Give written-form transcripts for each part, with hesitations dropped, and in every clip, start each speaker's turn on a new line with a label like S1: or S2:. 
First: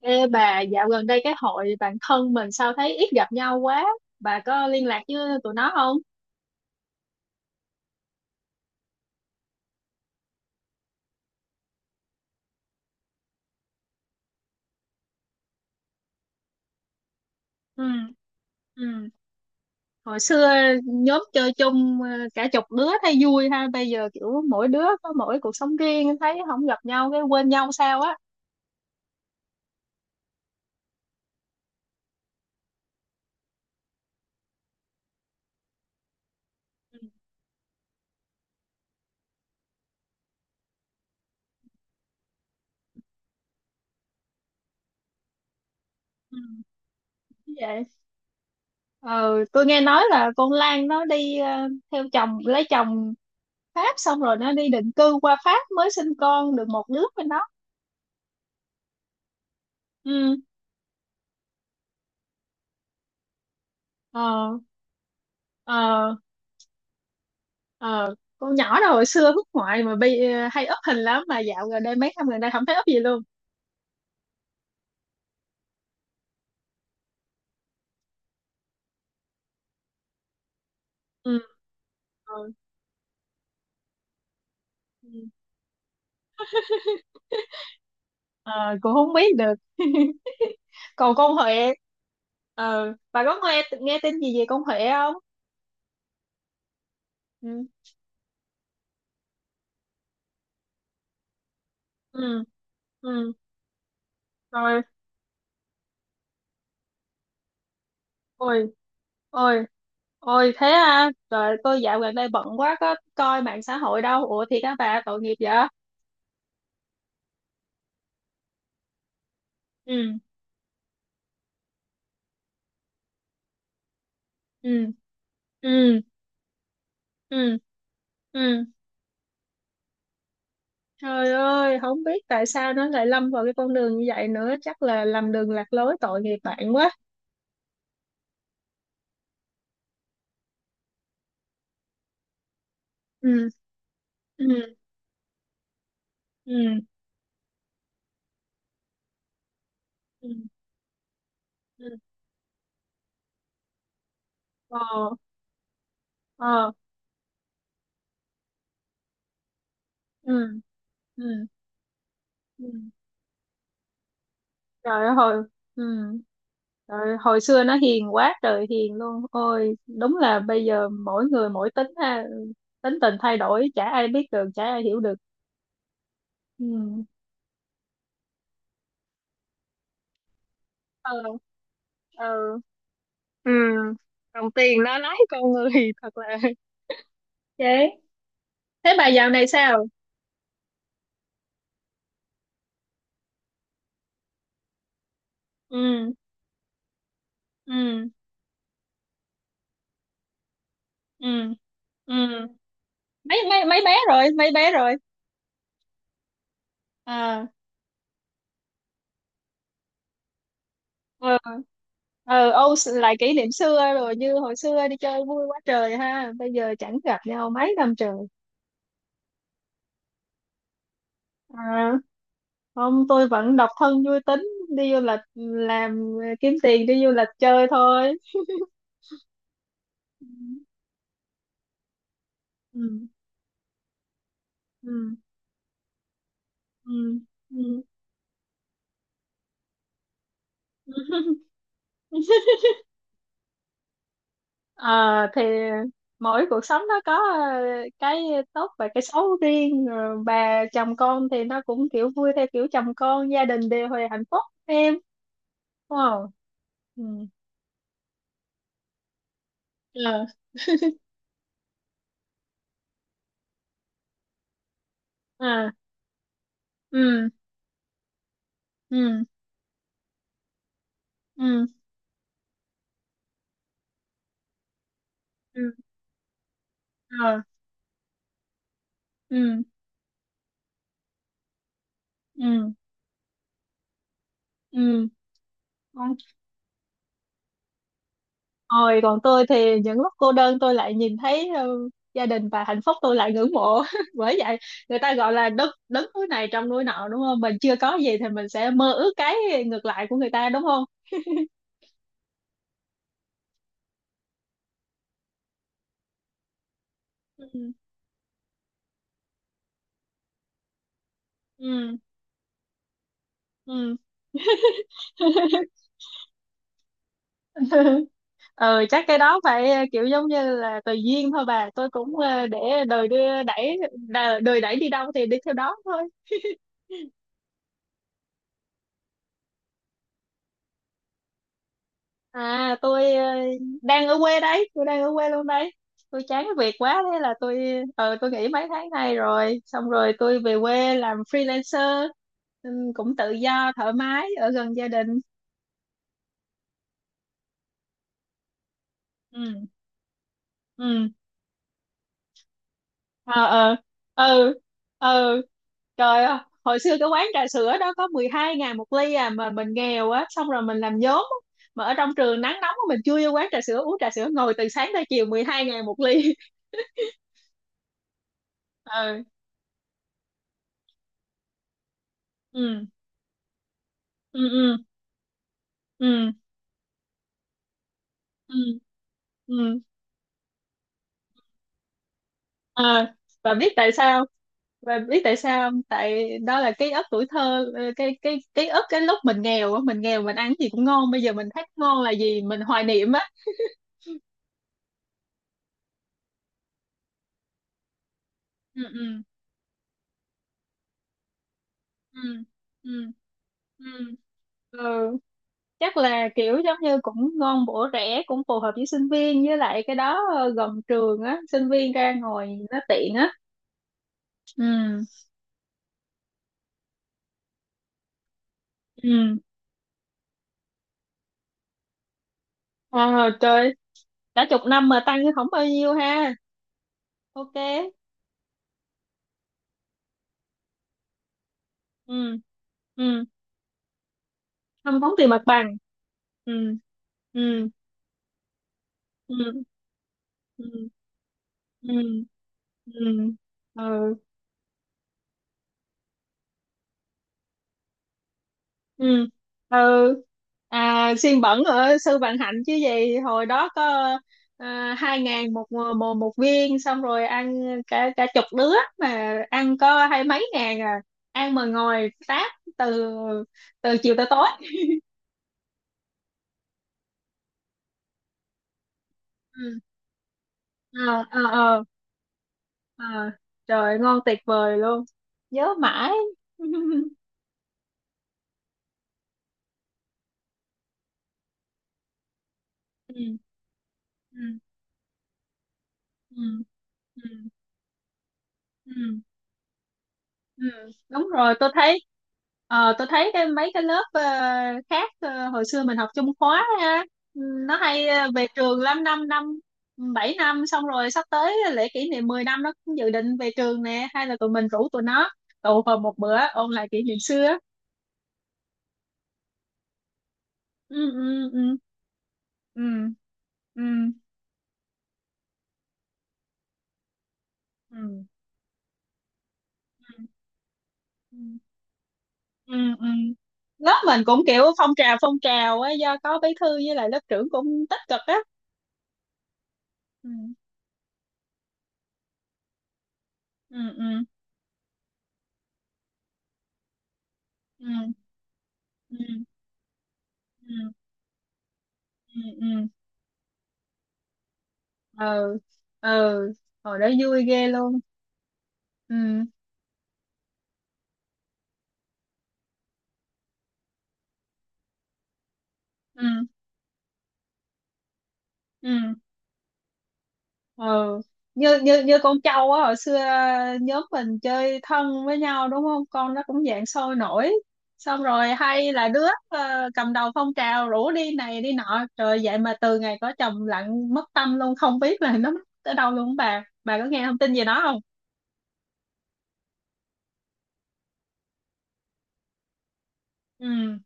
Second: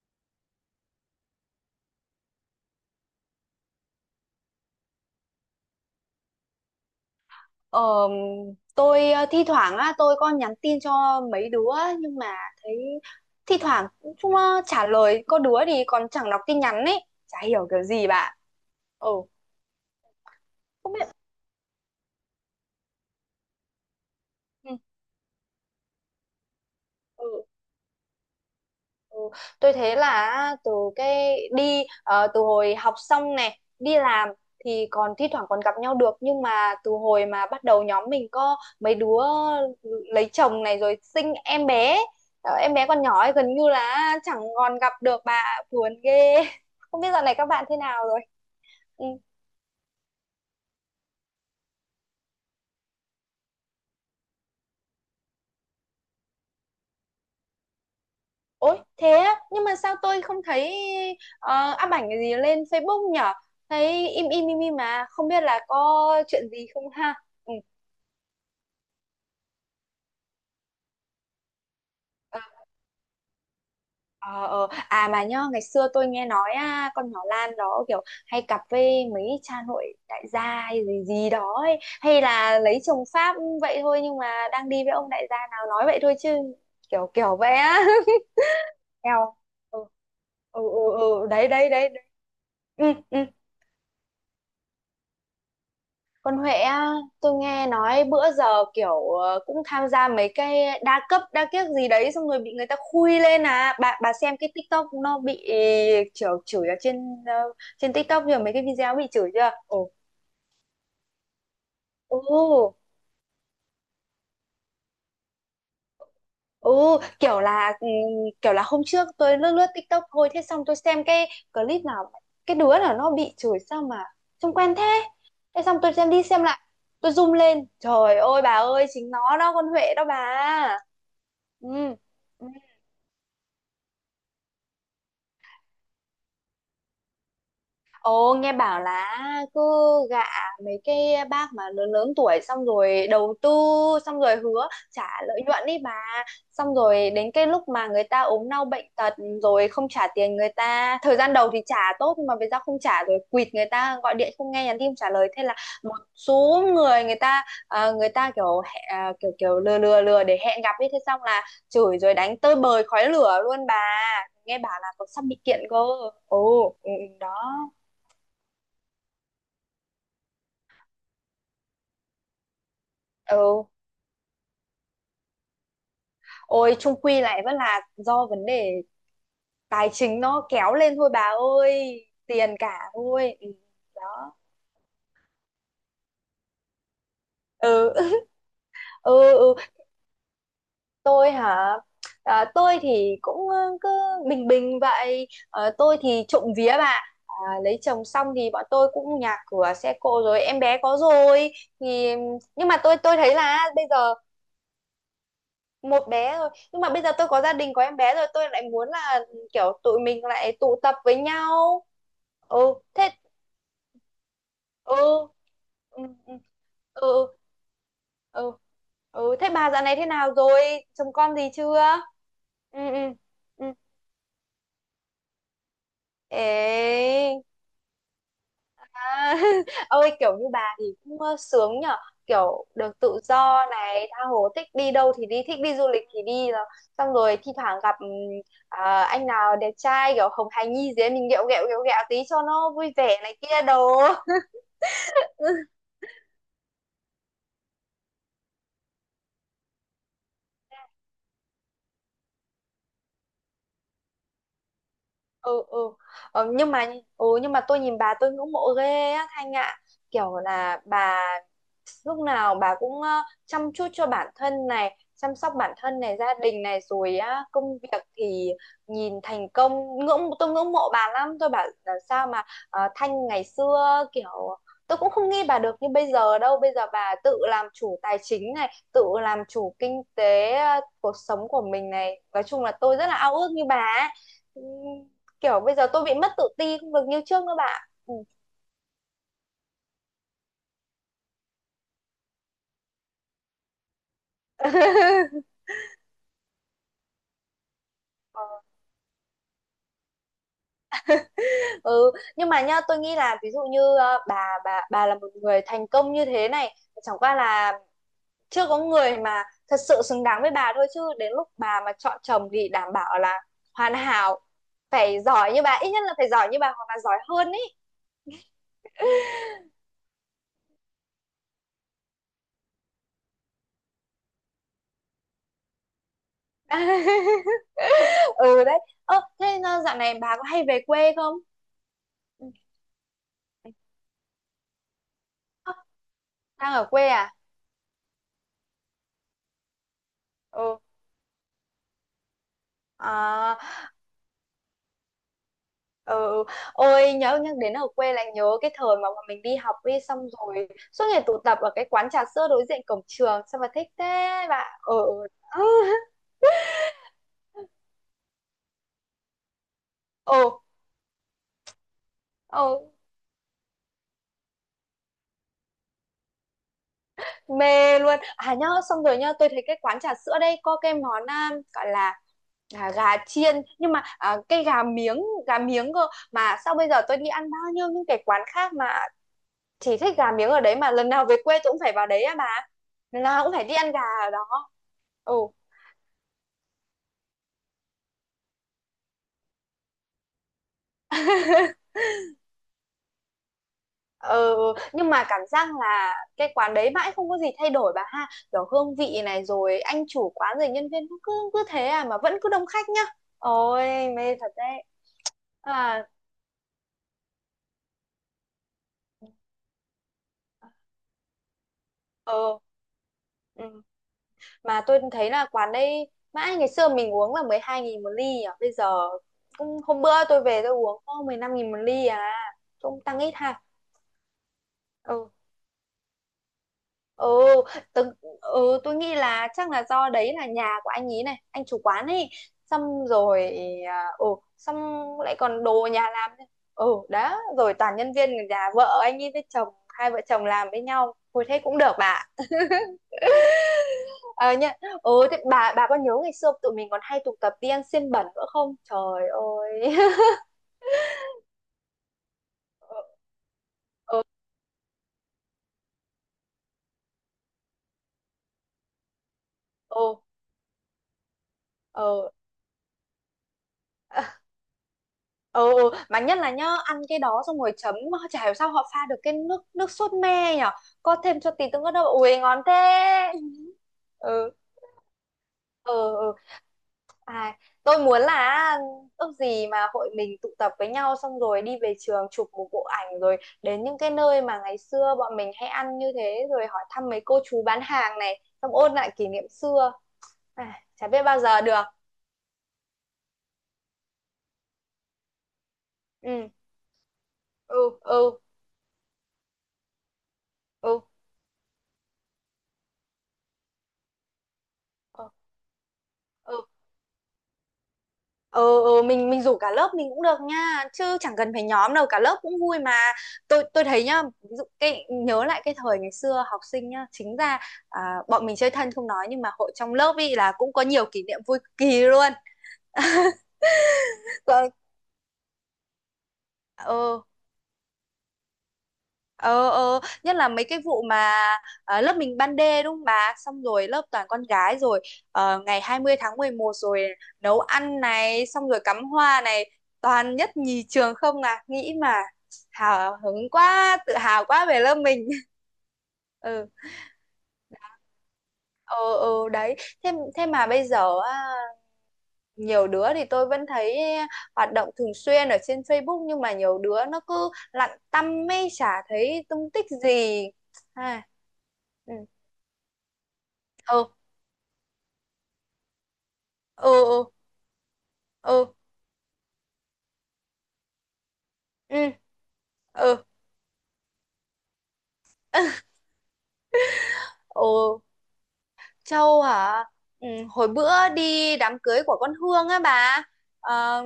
S1: Ê bà, dạo gần đây cái hội bạn thân mình sao thấy ít gặp nhau quá. Bà có liên lạc với tụi nó không?
S2: Ờ, tôi thi thoảng á tôi có nhắn tin cho mấy đứa á, nhưng mà thấy thi thoảng chúng nó trả lời, có đứa thì còn chẳng đọc tin nhắn ấy, chả hiểu kiểu
S1: Ừ,
S2: gì bạn.
S1: ừ.
S2: Ừ,
S1: Hồi xưa
S2: không biết.
S1: nhóm chơi chung cả chục đứa thấy vui ha. Bây giờ kiểu mỗi đứa có mỗi cuộc sống riêng thấy không gặp nhau cái
S2: Ừ.
S1: quên nhau sao á.
S2: Ừ, tôi thấy là từ cái đi từ hồi học xong này đi làm thì còn thi thoảng còn gặp nhau được, nhưng mà từ
S1: Ừ.
S2: hồi mà bắt đầu nhóm mình có mấy đứa lấy chồng này rồi sinh em bé, em bé còn nhỏ ấy, gần như là chẳng còn gặp được bà, buồn ghê.
S1: Ừ.
S2: Không biết dạo này các
S1: Như
S2: bạn thế
S1: vậy.
S2: nào rồi. Ừ.
S1: Ờ, tôi nghe nói là con Lan nó đi theo chồng, lấy chồng Pháp xong rồi nó đi định cư qua Pháp mới sinh con được một đứa với nó.
S2: Ôi thế á, nhưng mà sao tôi
S1: Ừ.
S2: không thấy up ảnh gì lên Facebook nhở. Thấy im im
S1: Ờ,
S2: im im mà không biết là có
S1: ờ.
S2: chuyện gì không ha. Ừ.
S1: Ờ con nhỏ đó hồi xưa hút ngoại mà hay up hình lắm mà dạo gần đây mấy năm gần
S2: ờ,
S1: đây không thấy up gì luôn.
S2: Ờ. À mà nhá, ngày xưa tôi nghe nói à, con nhỏ Lan đó kiểu hay cặp với mấy cha nội đại gia hay gì gì
S1: Ừ.
S2: đó ấy. Hay
S1: Ờ,
S2: là lấy chồng Pháp vậy thôi, nhưng mà đang đi với
S1: ừ.
S2: ông đại gia nào nói vậy thôi chứ kiểu kiểu vậy á.
S1: Ờ, cũng không
S2: Theo.
S1: biết được.
S2: Ừ ừ. Ừ,
S1: Còn
S2: ừ.
S1: con
S2: Đấy đấy
S1: Huệ,
S2: đấy đấy. Ừ,
S1: bà
S2: ừ.
S1: có nghe nghe tin gì về con Huệ không?
S2: Còn Huệ á, tôi
S1: Ừ.
S2: nghe nói bữa giờ kiểu cũng tham gia mấy cái đa cấp đa kiếc gì đấy, xong rồi
S1: Ừ.
S2: bị người ta khui
S1: Ừ.
S2: lên. À bà xem cái
S1: Rồi.
S2: TikTok nó bị chửi chửi ở trên trên TikTok rồi mấy cái
S1: Ôi,
S2: video bị chửi chưa?
S1: ôi,
S2: Ồ.
S1: ôi, thế à? Trời, tôi dạo gần đây bận
S2: Ồ.
S1: quá có coi mạng xã hội đâu. Ủa thì các bà tội nghiệp vậy.
S2: Ồ, kiểu là ừ, kiểu là hôm trước tôi lướt lướt TikTok
S1: Ừ.
S2: thôi, thế xong tôi xem cái clip nào cái đứa nào nó bị chửi sao mà trông quen thế.
S1: Ừ.
S2: Thế xong tôi
S1: Ừ.
S2: xem đi xem lại, tôi zoom
S1: Ừ.
S2: lên. Trời
S1: Ừ.
S2: ơi bà ơi, chính nó đó, con Huệ đó bà.
S1: Trời
S2: Ừ.
S1: ơi, không biết tại
S2: Ừ.
S1: sao nó lại lâm vào cái con đường như vậy nữa, chắc là lầm đường lạc lối tội nghiệp bạn quá.
S2: Ồ, nghe bảo là cứ gạ mấy cái bác mà lớn lớn tuổi xong rồi đầu
S1: Ừ,
S2: tư, xong rồi hứa
S1: ừ,
S2: trả lợi nhuận đi bà, xong
S1: ừ,
S2: rồi đến cái lúc mà người ta ốm đau bệnh tật rồi không trả
S1: ừ,
S2: tiền người ta, thời gian đầu thì trả
S1: ừ.
S2: tốt nhưng mà về sau không trả rồi quỵt, người ta gọi điện không nghe,
S1: Ờ,
S2: nhắn tin không trả lời, thế là một số
S1: ờ,
S2: người, người ta người ta kiểu kiểu kiểu lừa lừa lừa để
S1: ừ,
S2: hẹn gặp ấy, thế xong là
S1: ừ,
S2: chửi rồi đánh tơi
S1: ừ.
S2: bời khói lửa luôn bà. Nghe bảo là
S1: Trời
S2: còn
S1: ơi,
S2: sắp bị kiện cơ.
S1: ừ.
S2: Ồ, ừ,
S1: Trời ơi,
S2: ừ,
S1: hồi xưa
S2: đó.
S1: nó hiền quá trời hiền luôn. Ôi, đúng là bây giờ mỗi người mỗi tính ha, tính tình thay đổi,
S2: Ừ.
S1: chả ai biết được, chả ai hiểu được.
S2: Ôi, chung
S1: Ừ,
S2: quy lại vẫn là do vấn đề tài chính nó kéo lên thôi
S1: ờ,
S2: bà ơi, tiền
S1: ờ,
S2: cả thôi. Ừ,
S1: ừ.
S2: đó.
S1: Đồng tiền nó lái con người, thật là.
S2: Ừ.
S1: Vậy, thế bà dạo
S2: Ừ.
S1: này
S2: Ừ,
S1: sao?
S2: tôi hả? À, tôi thì cũng cứ bình bình vậy. Ờ, tôi
S1: Ừ.
S2: thì trộm vía bà, à, lấy chồng
S1: Ừ.
S2: xong thì bọn tôi cũng nhà cửa xe cộ rồi, em bé có rồi
S1: Ừ. Ừ.
S2: thì, nhưng mà tôi thấy
S1: mấy mấy
S2: là
S1: mấy
S2: bây
S1: bé
S2: giờ
S1: rồi? Mấy bé rồi?
S2: một bé rồi, nhưng mà bây giờ tôi có
S1: À,
S2: gia đình có em bé rồi tôi lại muốn là kiểu tụi mình lại tụ tập với
S1: ừ,
S2: nhau.
S1: ừ.
S2: Ừ,
S1: Ô,
S2: thế.
S1: lại kỷ niệm xưa rồi, như hồi xưa đi chơi
S2: Ừ.
S1: vui quá trời
S2: Ừ.
S1: ha,
S2: Ừ.
S1: bây giờ chẳng gặp
S2: Ừ.
S1: nhau mấy năm trời.
S2: Ừ. Ừ. Thế bà dạo này thế nào rồi, chồng con gì chưa?
S1: À
S2: Ừ.
S1: không,
S2: Ừ.
S1: tôi vẫn
S2: Ừ.
S1: độc thân vui tính, đi du lịch làm
S2: Ê.
S1: kiếm tiền đi du lịch chơi thôi.
S2: À, ôi kiểu như bà thì cũng sướng nhở, kiểu được
S1: Ừ.
S2: tự do này, tha hồ thích đi đâu
S1: Ừ.
S2: thì đi, thích đi du lịch thì đi, rồi
S1: Ừ.
S2: xong rồi thi thoảng
S1: Ừ.
S2: gặp anh nào đẹp trai kiểu hồng hài
S1: Ừ.
S2: nhi gì ấy, mình ghẹo ghẹo ghẹo ghẹo tí cho nó vui vẻ này kia đồ.
S1: Ờ, thì mỗi cuộc sống nó có ờ, cái tốt và cái xấu riêng. Rồi bà chồng con thì nó cũng kiểu vui theo kiểu chồng con gia đình đều hồi hạnh phúc em,
S2: Ừ. Ừ.
S1: đúng không?
S2: Ờ, nhưng mà.
S1: Ừ,
S2: Ừ, nhưng mà tôi nhìn bà tôi ngưỡng mộ ghê á Thanh ạ.
S1: ờ,
S2: Kiểu là bà lúc nào bà cũng chăm chút cho bản thân này, chăm sóc
S1: à,
S2: bản thân này, gia đình này, rồi
S1: ừ,
S2: á công việc thì nhìn
S1: ừ,
S2: thành công, ngưỡng tôi ngưỡng mộ bà lắm. Tôi
S1: ừ,
S2: bảo là sao mà Thanh ngày xưa kiểu tôi cũng không nghĩ bà
S1: ừ,
S2: được như bây giờ đâu. Bây giờ bà tự
S1: ờ,
S2: làm chủ tài chính này, tự làm
S1: ừ,
S2: chủ kinh tế cuộc sống của mình này, nói chung
S1: ừ,
S2: là tôi rất là ao ước như bà ấy.
S1: ừ,
S2: Kiểu bây giờ tôi bị
S1: ừ.
S2: mất tự ti, không được như trước nữa bạn. Ừ.
S1: Ôi, còn tôi thì những lúc cô đơn tôi lại nhìn thấy gia đình và hạnh phúc tôi lại ngưỡng mộ. Bởi vậy người ta gọi là đất đứng núi này trong núi nọ đúng không? Mình chưa có gì thì
S2: Ờ.
S1: mình sẽ mơ ước cái ngược lại của người ta đúng không?
S2: Ừ, nhưng mà nhá tôi nghĩ là ví dụ như bà là một người thành công như thế này, chẳng qua
S1: Ừ.
S2: là chưa có người mà thật sự xứng đáng với bà thôi, chứ đến lúc bà mà
S1: Ừ.
S2: chọn chồng thì đảm bảo là hoàn
S1: Ừ.
S2: hảo, phải giỏi như bà, ít nhất là phải giỏi như bà hoặc là giỏi hơn ý.
S1: Ờ, chắc cái đó phải kiểu giống như là tùy duyên thôi bà. Tôi cũng để đời đưa đẩy đời đẩy đi đâu thì đi theo đó thôi.
S2: Ừ, đấy. Ơ thế dạo này bà có hay về quê không? Ừ.
S1: À, tôi đang ở quê đấy, tôi đang ở quê luôn đấy.
S2: Ơ,
S1: Tôi chán cái
S2: đang
S1: việc
S2: ở
S1: quá
S2: quê
S1: thế là
S2: à?
S1: tôi nghỉ mấy tháng nay rồi, xong rồi tôi về
S2: Ừ.
S1: quê làm freelancer, ừ, cũng tự
S2: À.
S1: do thoải mái ở gần gia đình.
S2: Ừ. Ôi nhớ, nhắc đến ở quê lại nhớ cái thời mà bọn mình đi
S1: Ừ.
S2: học, đi xong rồi suốt
S1: Ừ.
S2: ngày tụ tập ở cái quán trà sữa đối diện cổng trường,
S1: Ờ.
S2: sao mà
S1: Ờ.
S2: thích thế
S1: Ừ.
S2: bạn. Ừ.
S1: Ừ.
S2: Ừ.
S1: Trời ơi, hồi xưa cái quán trà sữa đó có 12.000 một ly à mà mình nghèo á,
S2: Ừ.
S1: xong rồi mình làm vốn á. Mà ở trong trường nắng
S2: Ừ,
S1: nóng á, mình chui vô quán trà sữa uống trà sữa ngồi từ sáng tới chiều 12.000 một ly.
S2: mê luôn à nhớ, xong rồi
S1: Ừ.
S2: nhớ tôi thấy cái quán trà sữa đây có cái món à, gọi là
S1: Ừ.
S2: gà chiên nhưng mà à,
S1: Ừ.
S2: cái
S1: Ừ.
S2: gà miếng cơ.
S1: Ừ.
S2: Mà sao bây giờ tôi đi ăn bao nhiêu những cái quán
S1: Ừ.
S2: khác mà
S1: Ừ.
S2: chỉ thích gà miếng ở đấy, mà lần nào về quê tôi cũng phải vào đấy à bà,
S1: À,
S2: lần nào cũng
S1: và
S2: phải
S1: biết
S2: đi ăn
S1: tại
S2: gà
S1: sao
S2: ở đó.
S1: và biết
S2: Ừ.
S1: tại sao không? Tại đó là ký ức tuổi thơ, cái ký ức cái lúc mình nghèo á, mình nghèo mình ăn gì cũng ngon, bây giờ mình thấy ngon là gì mình hoài niệm á.
S2: Ờ, nhưng mà cảm giác là cái quán đấy mãi không có gì thay đổi bà ha, kiểu
S1: Ừ.
S2: hương
S1: Ừ.
S2: vị này rồi anh chủ quán rồi nhân viên, nó cứ cứ thế à mà
S1: Ừ.
S2: vẫn cứ đông khách
S1: Ừ.
S2: nhá.
S1: Ừ.
S2: Ôi mê thật đấy.
S1: Ừ. Chắc
S2: À.
S1: là kiểu giống như cũng ngon bổ rẻ cũng phù hợp với sinh viên với lại cái đó gần trường á sinh viên ra ngồi
S2: Ờ.
S1: nó tiện á.
S2: Ừ. Mà tôi
S1: Ừ.
S2: thấy là quán đây mãi ngày xưa mình uống là 12.000 một ly à, bây giờ
S1: Ừ.
S2: cũng hôm bữa tôi về tôi uống có 15 nghìn một ly à, cũng tăng
S1: À,
S2: ít ha.
S1: trời, cả chục năm mà tăng
S2: Ừ.
S1: không bao nhiêu ha.
S2: Ừ.
S1: Ok.
S2: Tớ, ừ tôi nghĩ là chắc là do đấy là nhà của anh ý này, anh chủ quán
S1: Ừ.
S2: ấy, xong
S1: Ừ.
S2: rồi ừ xong
S1: Không tốn tiền
S2: lại
S1: mặt
S2: còn
S1: bằng.
S2: đồ nhà làm nữa.
S1: Ừ.
S2: Ừ đó,
S1: Ừ.
S2: rồi toàn nhân viên nhà vợ anh ấy
S1: Ừ.
S2: với chồng, hai vợ chồng
S1: Ừ.
S2: làm với nhau hồi, thế cũng
S1: Ừ.
S2: được bà.
S1: Ừ. Ừ.
S2: Ờ nhá. Ừ, thế bà có nhớ ngày xưa tụi mình còn hay tụ tập đi ăn xiên bẩn nữa không,
S1: Ừ.
S2: trời
S1: Ừ.
S2: ơi.
S1: À, xiên bẩn ở Sư Vạn Hạnh chứ gì, hồi đó có
S2: Ừ.
S1: 2.000 một, một viên xong rồi ăn cả cả chục đứa mà ăn
S2: Ừ.
S1: có hai mấy ngàn à, ăn mà ngồi
S2: Ừ.
S1: táp từ từ chiều tới tối.
S2: Ờ, ừ, mà nhất là nhá ăn cái đó xong rồi chấm, chả hiểu sao họ pha được cái nước
S1: Ừ.
S2: nước sốt me nhở, có
S1: Ờ. Ờ.
S2: thêm cho tí tương
S1: Ờ.
S2: ớt đâu, ui ngon
S1: Ờ.
S2: thế.
S1: Trời ơi, ngon tuyệt
S2: Ừ.
S1: vời luôn, nhớ mãi.
S2: Ừ. Ừ. À, tôi muốn là ước gì mà hội mình tụ tập với nhau xong rồi đi về trường chụp một bộ ảnh, rồi
S1: Ừ.
S2: đến những cái nơi
S1: Ừ.
S2: mà ngày xưa bọn mình hay ăn như
S1: Ừ.
S2: thế, rồi hỏi thăm mấy cô
S1: Ừ.
S2: chú bán hàng này, xong ôn lại
S1: Ừ.
S2: kỷ niệm xưa.
S1: Ừ.
S2: À, chả biết
S1: Đúng
S2: bao
S1: rồi,
S2: giờ
S1: tôi
S2: được.
S1: thấy tôi thấy cái mấy cái lớp khác hồi xưa mình học chung
S2: Ừ.
S1: khóa ha, ừ, nó
S2: Ừ.
S1: hay
S2: Ừ.
S1: về trường lắm 5 năm, ừ, 7 năm xong
S2: Ừ.
S1: rồi sắp tới lễ kỷ niệm 10 năm nó cũng dự định về trường nè, hay là tụi mình rủ tụi
S2: Ừ.
S1: nó tụ họp một bữa
S2: Ừ.
S1: ôn lại kỷ niệm xưa.
S2: Ừ, ừ mình rủ cả lớp mình cũng được nha,
S1: Ừ.
S2: chứ chẳng
S1: Ừ.
S2: cần phải
S1: Ừ.
S2: nhóm đâu, cả lớp cũng vui
S1: Ừ.
S2: mà. tôi
S1: Ừ.
S2: tôi thấy nhá ví dụ cái nhớ lại cái thời ngày xưa học sinh nhá, chính ra à,
S1: Ừ.
S2: bọn mình chơi thân không nói, nhưng mà hội trong
S1: Ừ.
S2: lớp
S1: Ừ.
S2: ý là cũng có nhiều kỷ
S1: Ừ.
S2: niệm vui cực kỳ luôn.
S1: Ừ, ừ. Lớp mình cũng kiểu
S2: Còn-
S1: phong trào á do có bí thư với lại lớp
S2: ừ.
S1: trưởng cũng tích cực á.
S2: Ờ
S1: Ừ.
S2: nhất là mấy cái vụ mà lớp mình ban đê đúng không bà, xong rồi
S1: Ừ.
S2: lớp
S1: Ừ.
S2: toàn con gái rồi ngày 20 tháng 11 rồi nấu
S1: Ừ.
S2: ăn này, xong rồi cắm
S1: Ừ.
S2: hoa này, toàn nhất nhì
S1: Ừ.
S2: trường không à, nghĩ mà
S1: Ừ. Ừ.
S2: hào hứng quá, tự hào quá về lớp mình.
S1: Ừ. Ừ.
S2: Ừ.
S1: Hồi đó vui ghê luôn.
S2: Ừ.
S1: Ừ.
S2: Ừ, đấy. Thế thế mà bây giờ á, nhiều đứa thì tôi vẫn thấy hoạt động thường xuyên ở trên
S1: Ừ.
S2: Facebook, nhưng mà nhiều đứa nó cứ lặn tăm mê, chả
S1: Ừ.
S2: thấy tung tích gì.
S1: Ừ.
S2: À.
S1: như như
S2: Ừ.
S1: như con trâu á, hồi xưa nhóm
S2: Ừ.
S1: mình chơi thân với nhau đúng không, con nó cũng dạng sôi
S2: Ừ.
S1: nổi, xong rồi
S2: Ừ.
S1: hay là đứa cầm đầu phong trào rủ đi này đi
S2: Ừ.
S1: nọ, rồi vậy mà từ
S2: Ừ.
S1: ngày
S2: Ừ.
S1: có chồng lặng mất tâm luôn, không biết là nó mất ở đâu luôn, bà có nghe thông tin gì đó không?
S2: Ừ. Châu hả? Ừ, hồi bữa đi đám cưới của con Hương á bà.
S1: Ừ.
S2: Ờ,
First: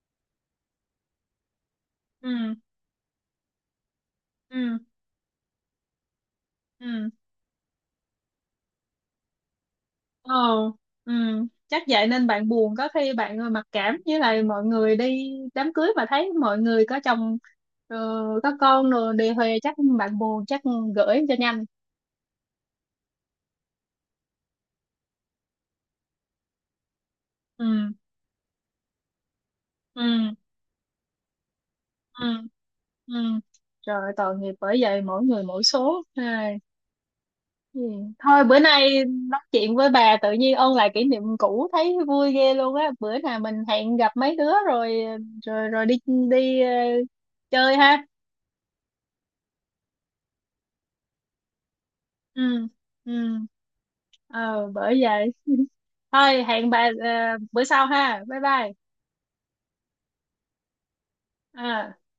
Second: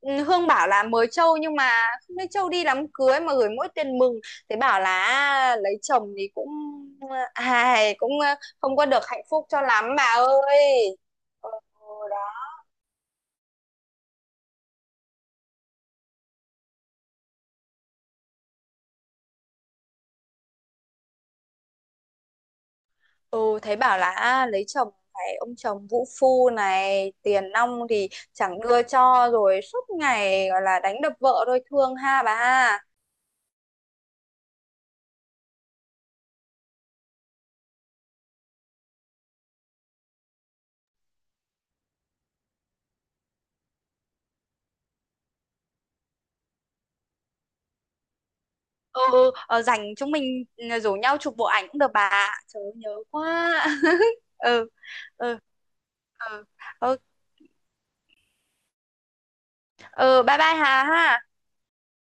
S2: ừ, Hương bảo là mời Châu nhưng mà không thấy Châu
S1: Ừ.
S2: đi đám cưới mà gửi mỗi tiền mừng. Thế
S1: Ừ.
S2: bảo là lấy chồng thì cũng
S1: Ừ.
S2: ai cũng không có được hạnh phúc cho lắm bà
S1: Ờ,
S2: ơi.
S1: ừ,
S2: Ừ,
S1: chắc vậy
S2: đó.
S1: nên bạn buồn, có khi bạn mặc cảm với lại mọi người đi đám cưới mà thấy mọi người có chồng, ờ, có con rồi đề huề chắc bạn buồn chắc gửi cho nhanh.
S2: Ừ, thấy bảo là à, lấy chồng phải ông chồng vũ phu này, tiền nong
S1: Ừ,
S2: thì chẳng đưa cho, rồi suốt
S1: ừ,
S2: ngày gọi là đánh đập vợ thôi, thương ha
S1: ừ,
S2: bà.
S1: ừ. Rồi tội nghiệp, bởi vậy mỗi người mỗi số. Ai, ừ. Thôi bữa nay nói chuyện với bà tự nhiên ôn lại kỷ niệm cũ thấy vui ghê luôn á. Bữa nào mình hẹn gặp mấy đứa rồi rồi rồi đi đi chơi ha.
S2: Ừ. Ừ, ờ, rảnh chúng mình ừ, rủ nhau chụp bộ ảnh cũng được bà ạ. Trời
S1: Ừ.
S2: ơi, nhớ
S1: Ừ.
S2: quá. Ừ.
S1: Bởi vậy
S2: Ừ.
S1: thôi
S2: Ừ.
S1: hẹn bà
S2: Ừ,
S1: bữa sau ha, bye bye.
S2: ừ bye bye Hà ha.
S1: Ờ.